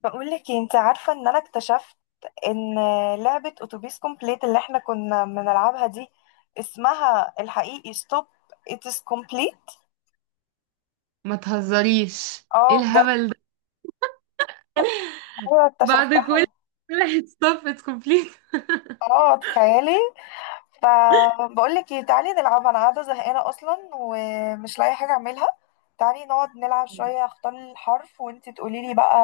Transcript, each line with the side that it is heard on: left: بقول لك إيه، انت عارفه ان انا اكتشفت ان لعبه اتوبيس كومبليت اللي احنا كنا بنلعبها دي اسمها الحقيقي ستوب اتس كومبليت.
right: ما تهزريش، ايه
left: اه، بجد.
right: الهبل ده؟
left: ايوه،
right: بعد كل
left: اكتشفتها.
right: واحد stop it's complete.
left: اه، تخيلي. فبقول لك ايه، تعالي نلعبها، انا قاعده زهقانه اصلا ومش لاقي حاجه اعملها. تعالي نقعد نلعب شويه، اختار الحرف وانت تقولي لي بقى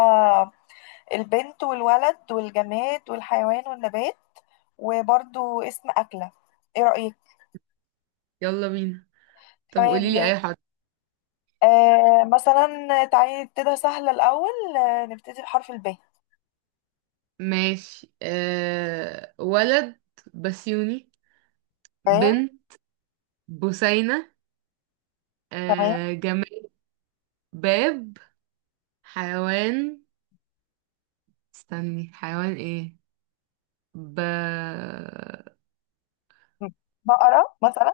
left: البنت والولد والجماد والحيوان والنبات وبرضو اسم اكله. ايه رايك؟
right: يلا بينا. طب
left: تمام.
right: قوليلي اي حرف؟
left: مثلا تعالي نبتدي سهلة الأول. نبتدي بحرف الب.
right: ماشي، ولد بسيوني.
left: تمام.
right: بنت بوسينة.
left: تمام.
right: جماد باب. حيوان، استني، حيوان ايه؟ ب
left: بقرة مثلا.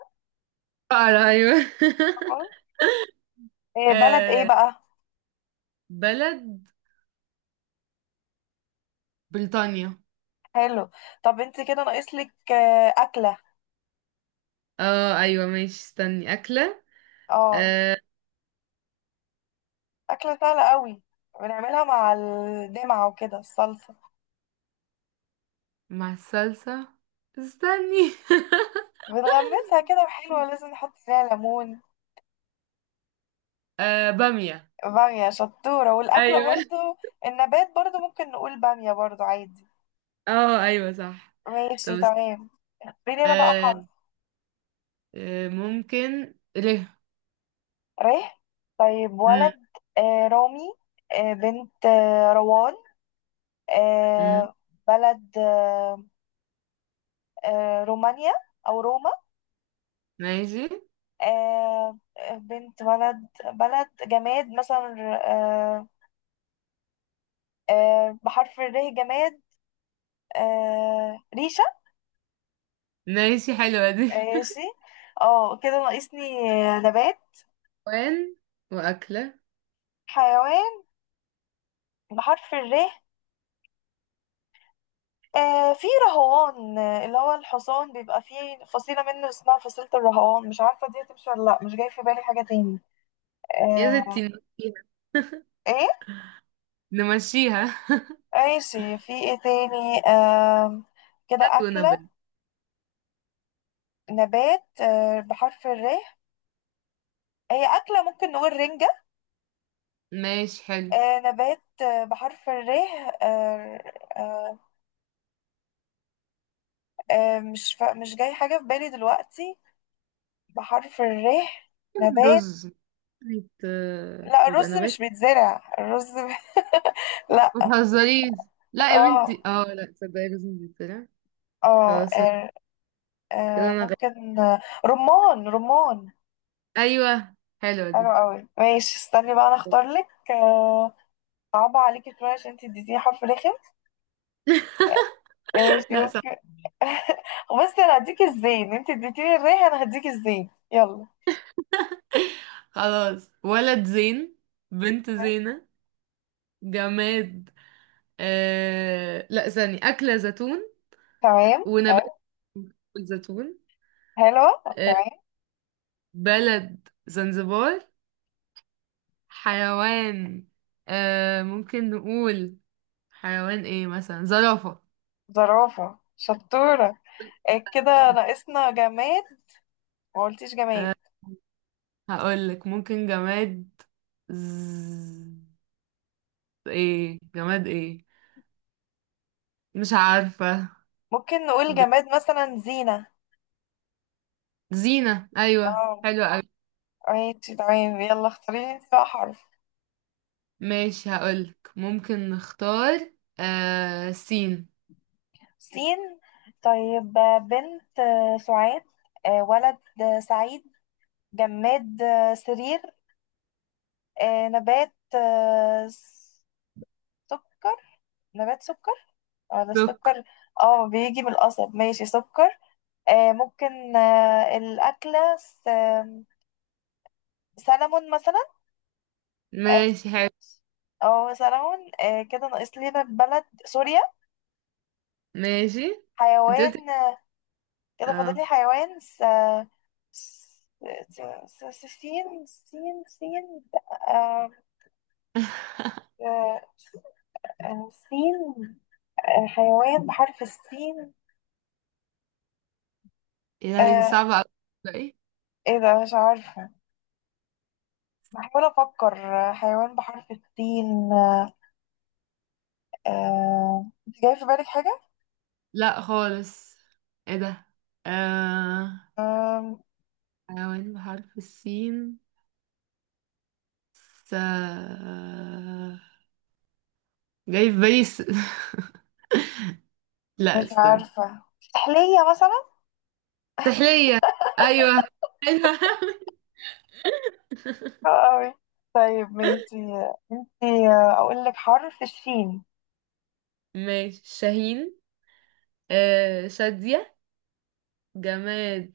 right: بقرة، ايوه.
left: آه، بلد ايه
right: أه...
left: بقى؟
right: بلد بريطانيا.
left: حلو. طب انت كده ناقصلك أكلة.
right: اه ايوه ماشي، استني، اكلة.
left: اه،
right: أه...
left: أكلة سهلة قوي، بنعملها مع الدمعة وكده الصلصة،
right: مع الصلصة، استني.
left: بنغمسها كده حلوة، لازم نحط فيها ليمون.
right: آه، بامية.
left: بامية شطورة، والأكلة
right: ايوه.
left: برضو. النبات برضو ممكن نقول بامية برضو عادي.
right: اه ايوه صح. طب
left: ماشي، تمام. اختاري لنا بقى حرف.
right: آه ممكن ليه.
left: ريح. طيب،
right: مم.
left: ولد رامي. بنت روان.
right: مم.
left: آه بلد، رومانيا أو روما.
right: ماشي.
left: بنت ولد بلد جماد مثلا، بحرف الر جماد، ريشة.
right: ماشي حلوة دي.
left: ماشي. اه كده ناقصني نبات
right: وين وأكلة.
left: حيوان بحرف الر. في رهوان، اللي هو الحصان بيبقى فيه فصيلة منه اسمها فصيلة الرهوان، مش عارفة دي هتمشي ولا لأ، مش جاي في بالي حاجة تاني.
right: يا
left: آه،
right: ستي نمشيها.
left: ايه؟
right: نمشيها.
left: ماشي، في ايه تاني؟ كده
right: نبات
left: أكلة
right: ونبات.
left: نبات بحرف الر. هي أكلة ممكن نقول رنجة.
right: ماشي حلو.
left: نبات بحرف الر. آه، آه، مش جاي حاجة في بالي دلوقتي بحرف الر نبات.
right: رز،
left: لا،
right: بيبقى
left: الرز مش
right: نبات.
left: بيتزرع الرز
right: ما
left: لا.
right: تهزريش، لا يا
left: اه
right: بنتي، اه لا تصدقي، رز بيطلع.
left: اه
right: خلاص.
left: آه.
right: كده انا
left: ممكن رمان، رمان.
right: ايوه، حلوة
left: حلو
right: دي.
left: قوي، ماشي، استني بقى انا اختار لك. صعبة عليكي شوية عشان انت اديتيني حرف رخم. ماشي،
right: لا صح.
left: اوكي. بصي، انا هديك الزين، انت اديتيني الريح انا هديك الزين، يلا.
right: خلاص. ولد زين. بنت
left: تمام.
right: زينة. جماد، لا، ثاني أكلة زيتون.
left: تمام. حلو.
right: ونبات الزيتون.
left: حلوة
right: آه...
left: تمام.
right: بلد زنزبار. حيوان، ممكن نقول حيوان ايه، مثلا زرافة.
left: زرافة شطورة. كده ناقصنا جماد. ما قلتيش جماد.
right: آه... هقولك ممكن جماد. ز... ايه جماد ايه؟ مش عارفة.
left: ممكن نقول
right: ج...
left: جماد مثلا زينة.
right: زينة، ايوه
left: اه.
right: حلوة.
left: ماشي، تمام، يلا اختاري لي انت بقى حرف.
right: ماشي، هقولك ممكن نختار سين.
left: سين. طيب، بنت سعاد، ولد سعيد، جماد سرير، نبات سكر. نبات سكر، ولا
right: دوك.
left: السكر. اه، بيجي من القصب. ماشي، سكر. ممكن الأكلة سلمون مثلا. اه.
right: ماشي حلو.
left: سلمون. كده ناقص لنا بلد سوريا.
right: ماشي، انت
left: حيوان.
right: قلت.
left: كده فاضل
right: اه.
left: لي حيوان س... س... سين سين سين. آه، آه، سين حيوان بحرف السين.
right: ايه ده؟ دي
left: آه،
right: صعبة اوي. لا ايه؟
left: ايه ده؟ مش عارفة. بحاول افكر حيوان بحرف السين. انت جاي في بالك حاجة؟
right: لا خالص. ايه ده؟ آه
left: آم،
right: حيوان بحرف السين. س جاي في بالي لا
left: مش
right: استنى.
left: عارفة. سحلية مثلا؟
right: سحلية. ايوه. ايوه.
left: أوي. طيب، ماشي. انت اقول لك حرف الشين.
right: ماشي، شاهين. شادية. جماد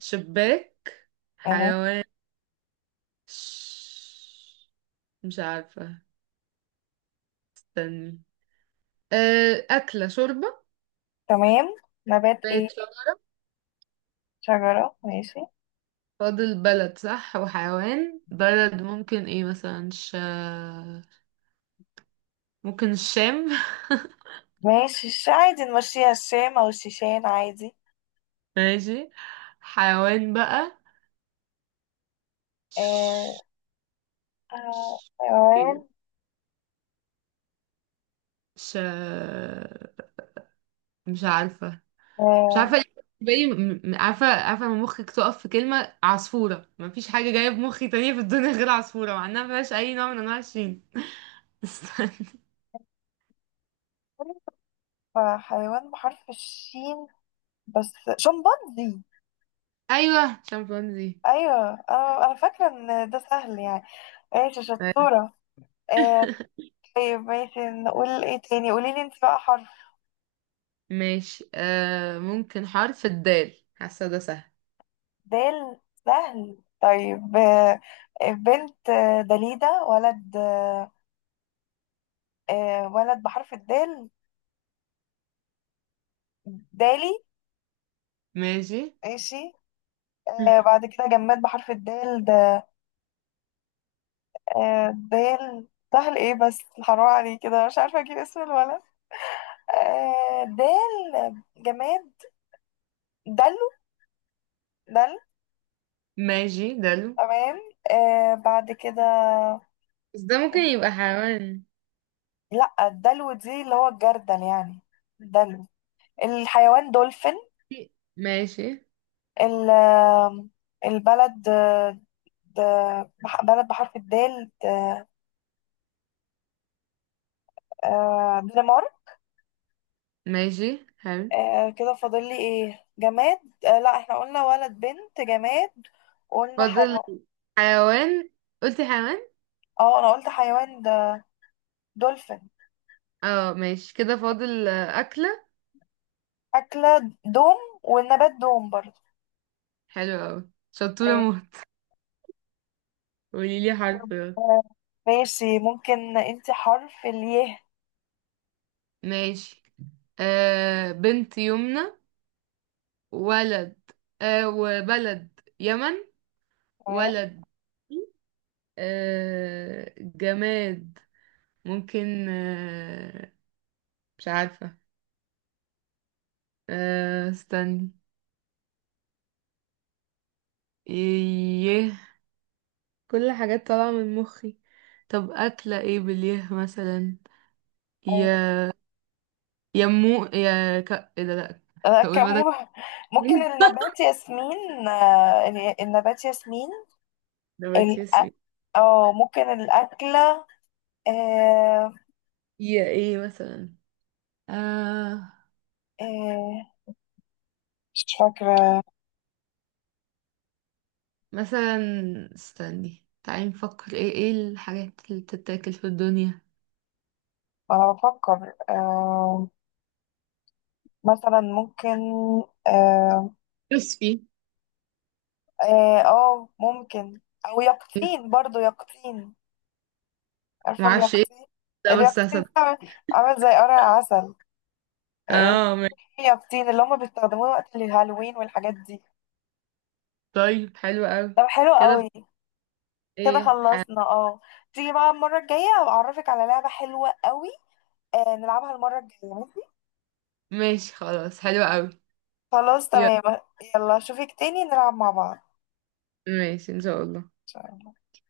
right: شباك.
left: أهو.
right: حيوان ش- مش عارفة، استني. أكلة شوربة.
left: تمام. نبات ايه؟
right: بيت شخص.
left: شجرة. ماشي.
right: فاضل بلد، صح، وحيوان. بلد ممكن ايه، مثلا ممكن الشام.
left: ماشي عادي نمشيها الشام او الشيشان عادي.
right: ماشي. حيوان بقى.
left: آه
right: ش...
left: حيوان
right: ش... مش عارفة. مش
left: آه
right: عارفه ليه بالنسبة لي، عارفه عارفه، لما مخك تقف في كلمه عصفوره مفيش حاجه جايه في مخي تانية في الدنيا غير عصفوره، مع انها مفيهاش اي نوع من انواع الشين. استنى.
left: حيوان بحرف الشين. بس شمبانزي.
right: ايوه شمبانزي.
left: ايوه، انا فاكره ان ده سهل يعني. ماشي،
right: طيب.
left: شطوره. آه طيب، ماشي، نقول ايه تاني؟ قولي لي انت بقى حرف.
right: ماشي، ممكن حرف الدال، حاسه ده سهل.
left: دال. سهل. طيب، بنت دليدة، ولد ولد بحرف الدال، دالي.
right: ماشي.
left: ماشي. بعد كده جماد بحرف الدال ده. دال. سهل، ايه بس، حرام عليه كده، مش عارفة اجيب اسم الولد. دال جماد، دلو. دل
right: ماشي دلو.
left: تمام. بعد كده
right: بس ده ممكن يبقى حيوان.
left: لا، الدلو دي اللي هو الجردل يعني. دلو. الحيوان دولفين.
right: ماشي.
left: ال- آم، البلد د- بلد بحرف الدال دنمارك.
right: ماشي حلو.
left: كده فاضل لي ايه جماد؟ لا، احنا قلنا ولد بنت جماد، قلنا
right: فاضل
left: حيوان.
right: حيوان. قلتي حيوان.
left: اه، انا قلت حيوان ده دولفين.
right: اه ماشي، كده فاضل أكلة.
left: أكلة، دوم. والنبات دوم برضه.
right: حلو أوي، شطورة
left: آه،
right: موت. قولي لي حرف، يلا.
left: آه، ماشي، ممكن انت حرف الياء.
right: ماشي، بنت يمنى. ولد، وبلد يمن.
left: تمام.
right: ولد، جماد، ممكن، مش عارفة. استني. يه. كل حاجات طالعة من مخي. طب أكلة ايه، باليه مثلا؟
left: آه،
right: يا يمو يا ايه ده، لأ.
left: انا
right: هقول
left: كم
right: مدى.
left: ممكن النبات ياسمين. النبات ياسمين.
right: نباتي
left: الأ-
right: اسمي.
left: اه، ممكن الأكلة آه،
right: يا ايه مثلا؟ آه
left: آه، مش فاكرة.
right: مثلا، استني، تعالي نفكر ايه ايه الحاجات اللي بتتاكل في الدنيا.
left: أنا بفكر. مثلا ممكن اه,
right: كريسبي.
left: ممكن او يقطين برضو يقطين. عارفة
right: معرفش ايه
left: اليقطين؟
right: ده، بس
left: اليقطين
right: هصدق.
left: ده عامل زي قرع عسل. آه،
right: اه ماشي.
left: في يقطين اللي هما بيستخدموه وقت الهالوين والحاجات دي.
right: طيب حلو قوي.
left: طب حلو
right: كده
left: قوي. كده
right: ايه
left: خلصنا اه تيجي بقى المرة الجاية أعرفك على لعبة حلوة قوي. نلعبها المرة الجاية، ماشي؟
right: ماشي خلاص، حلو قوي.
left: خلاص
right: يلا.
left: تمام. يلا أشوفك تاني نلعب مع بعض، إن
right: ماشي ان شاء الله.
left: شاء الله.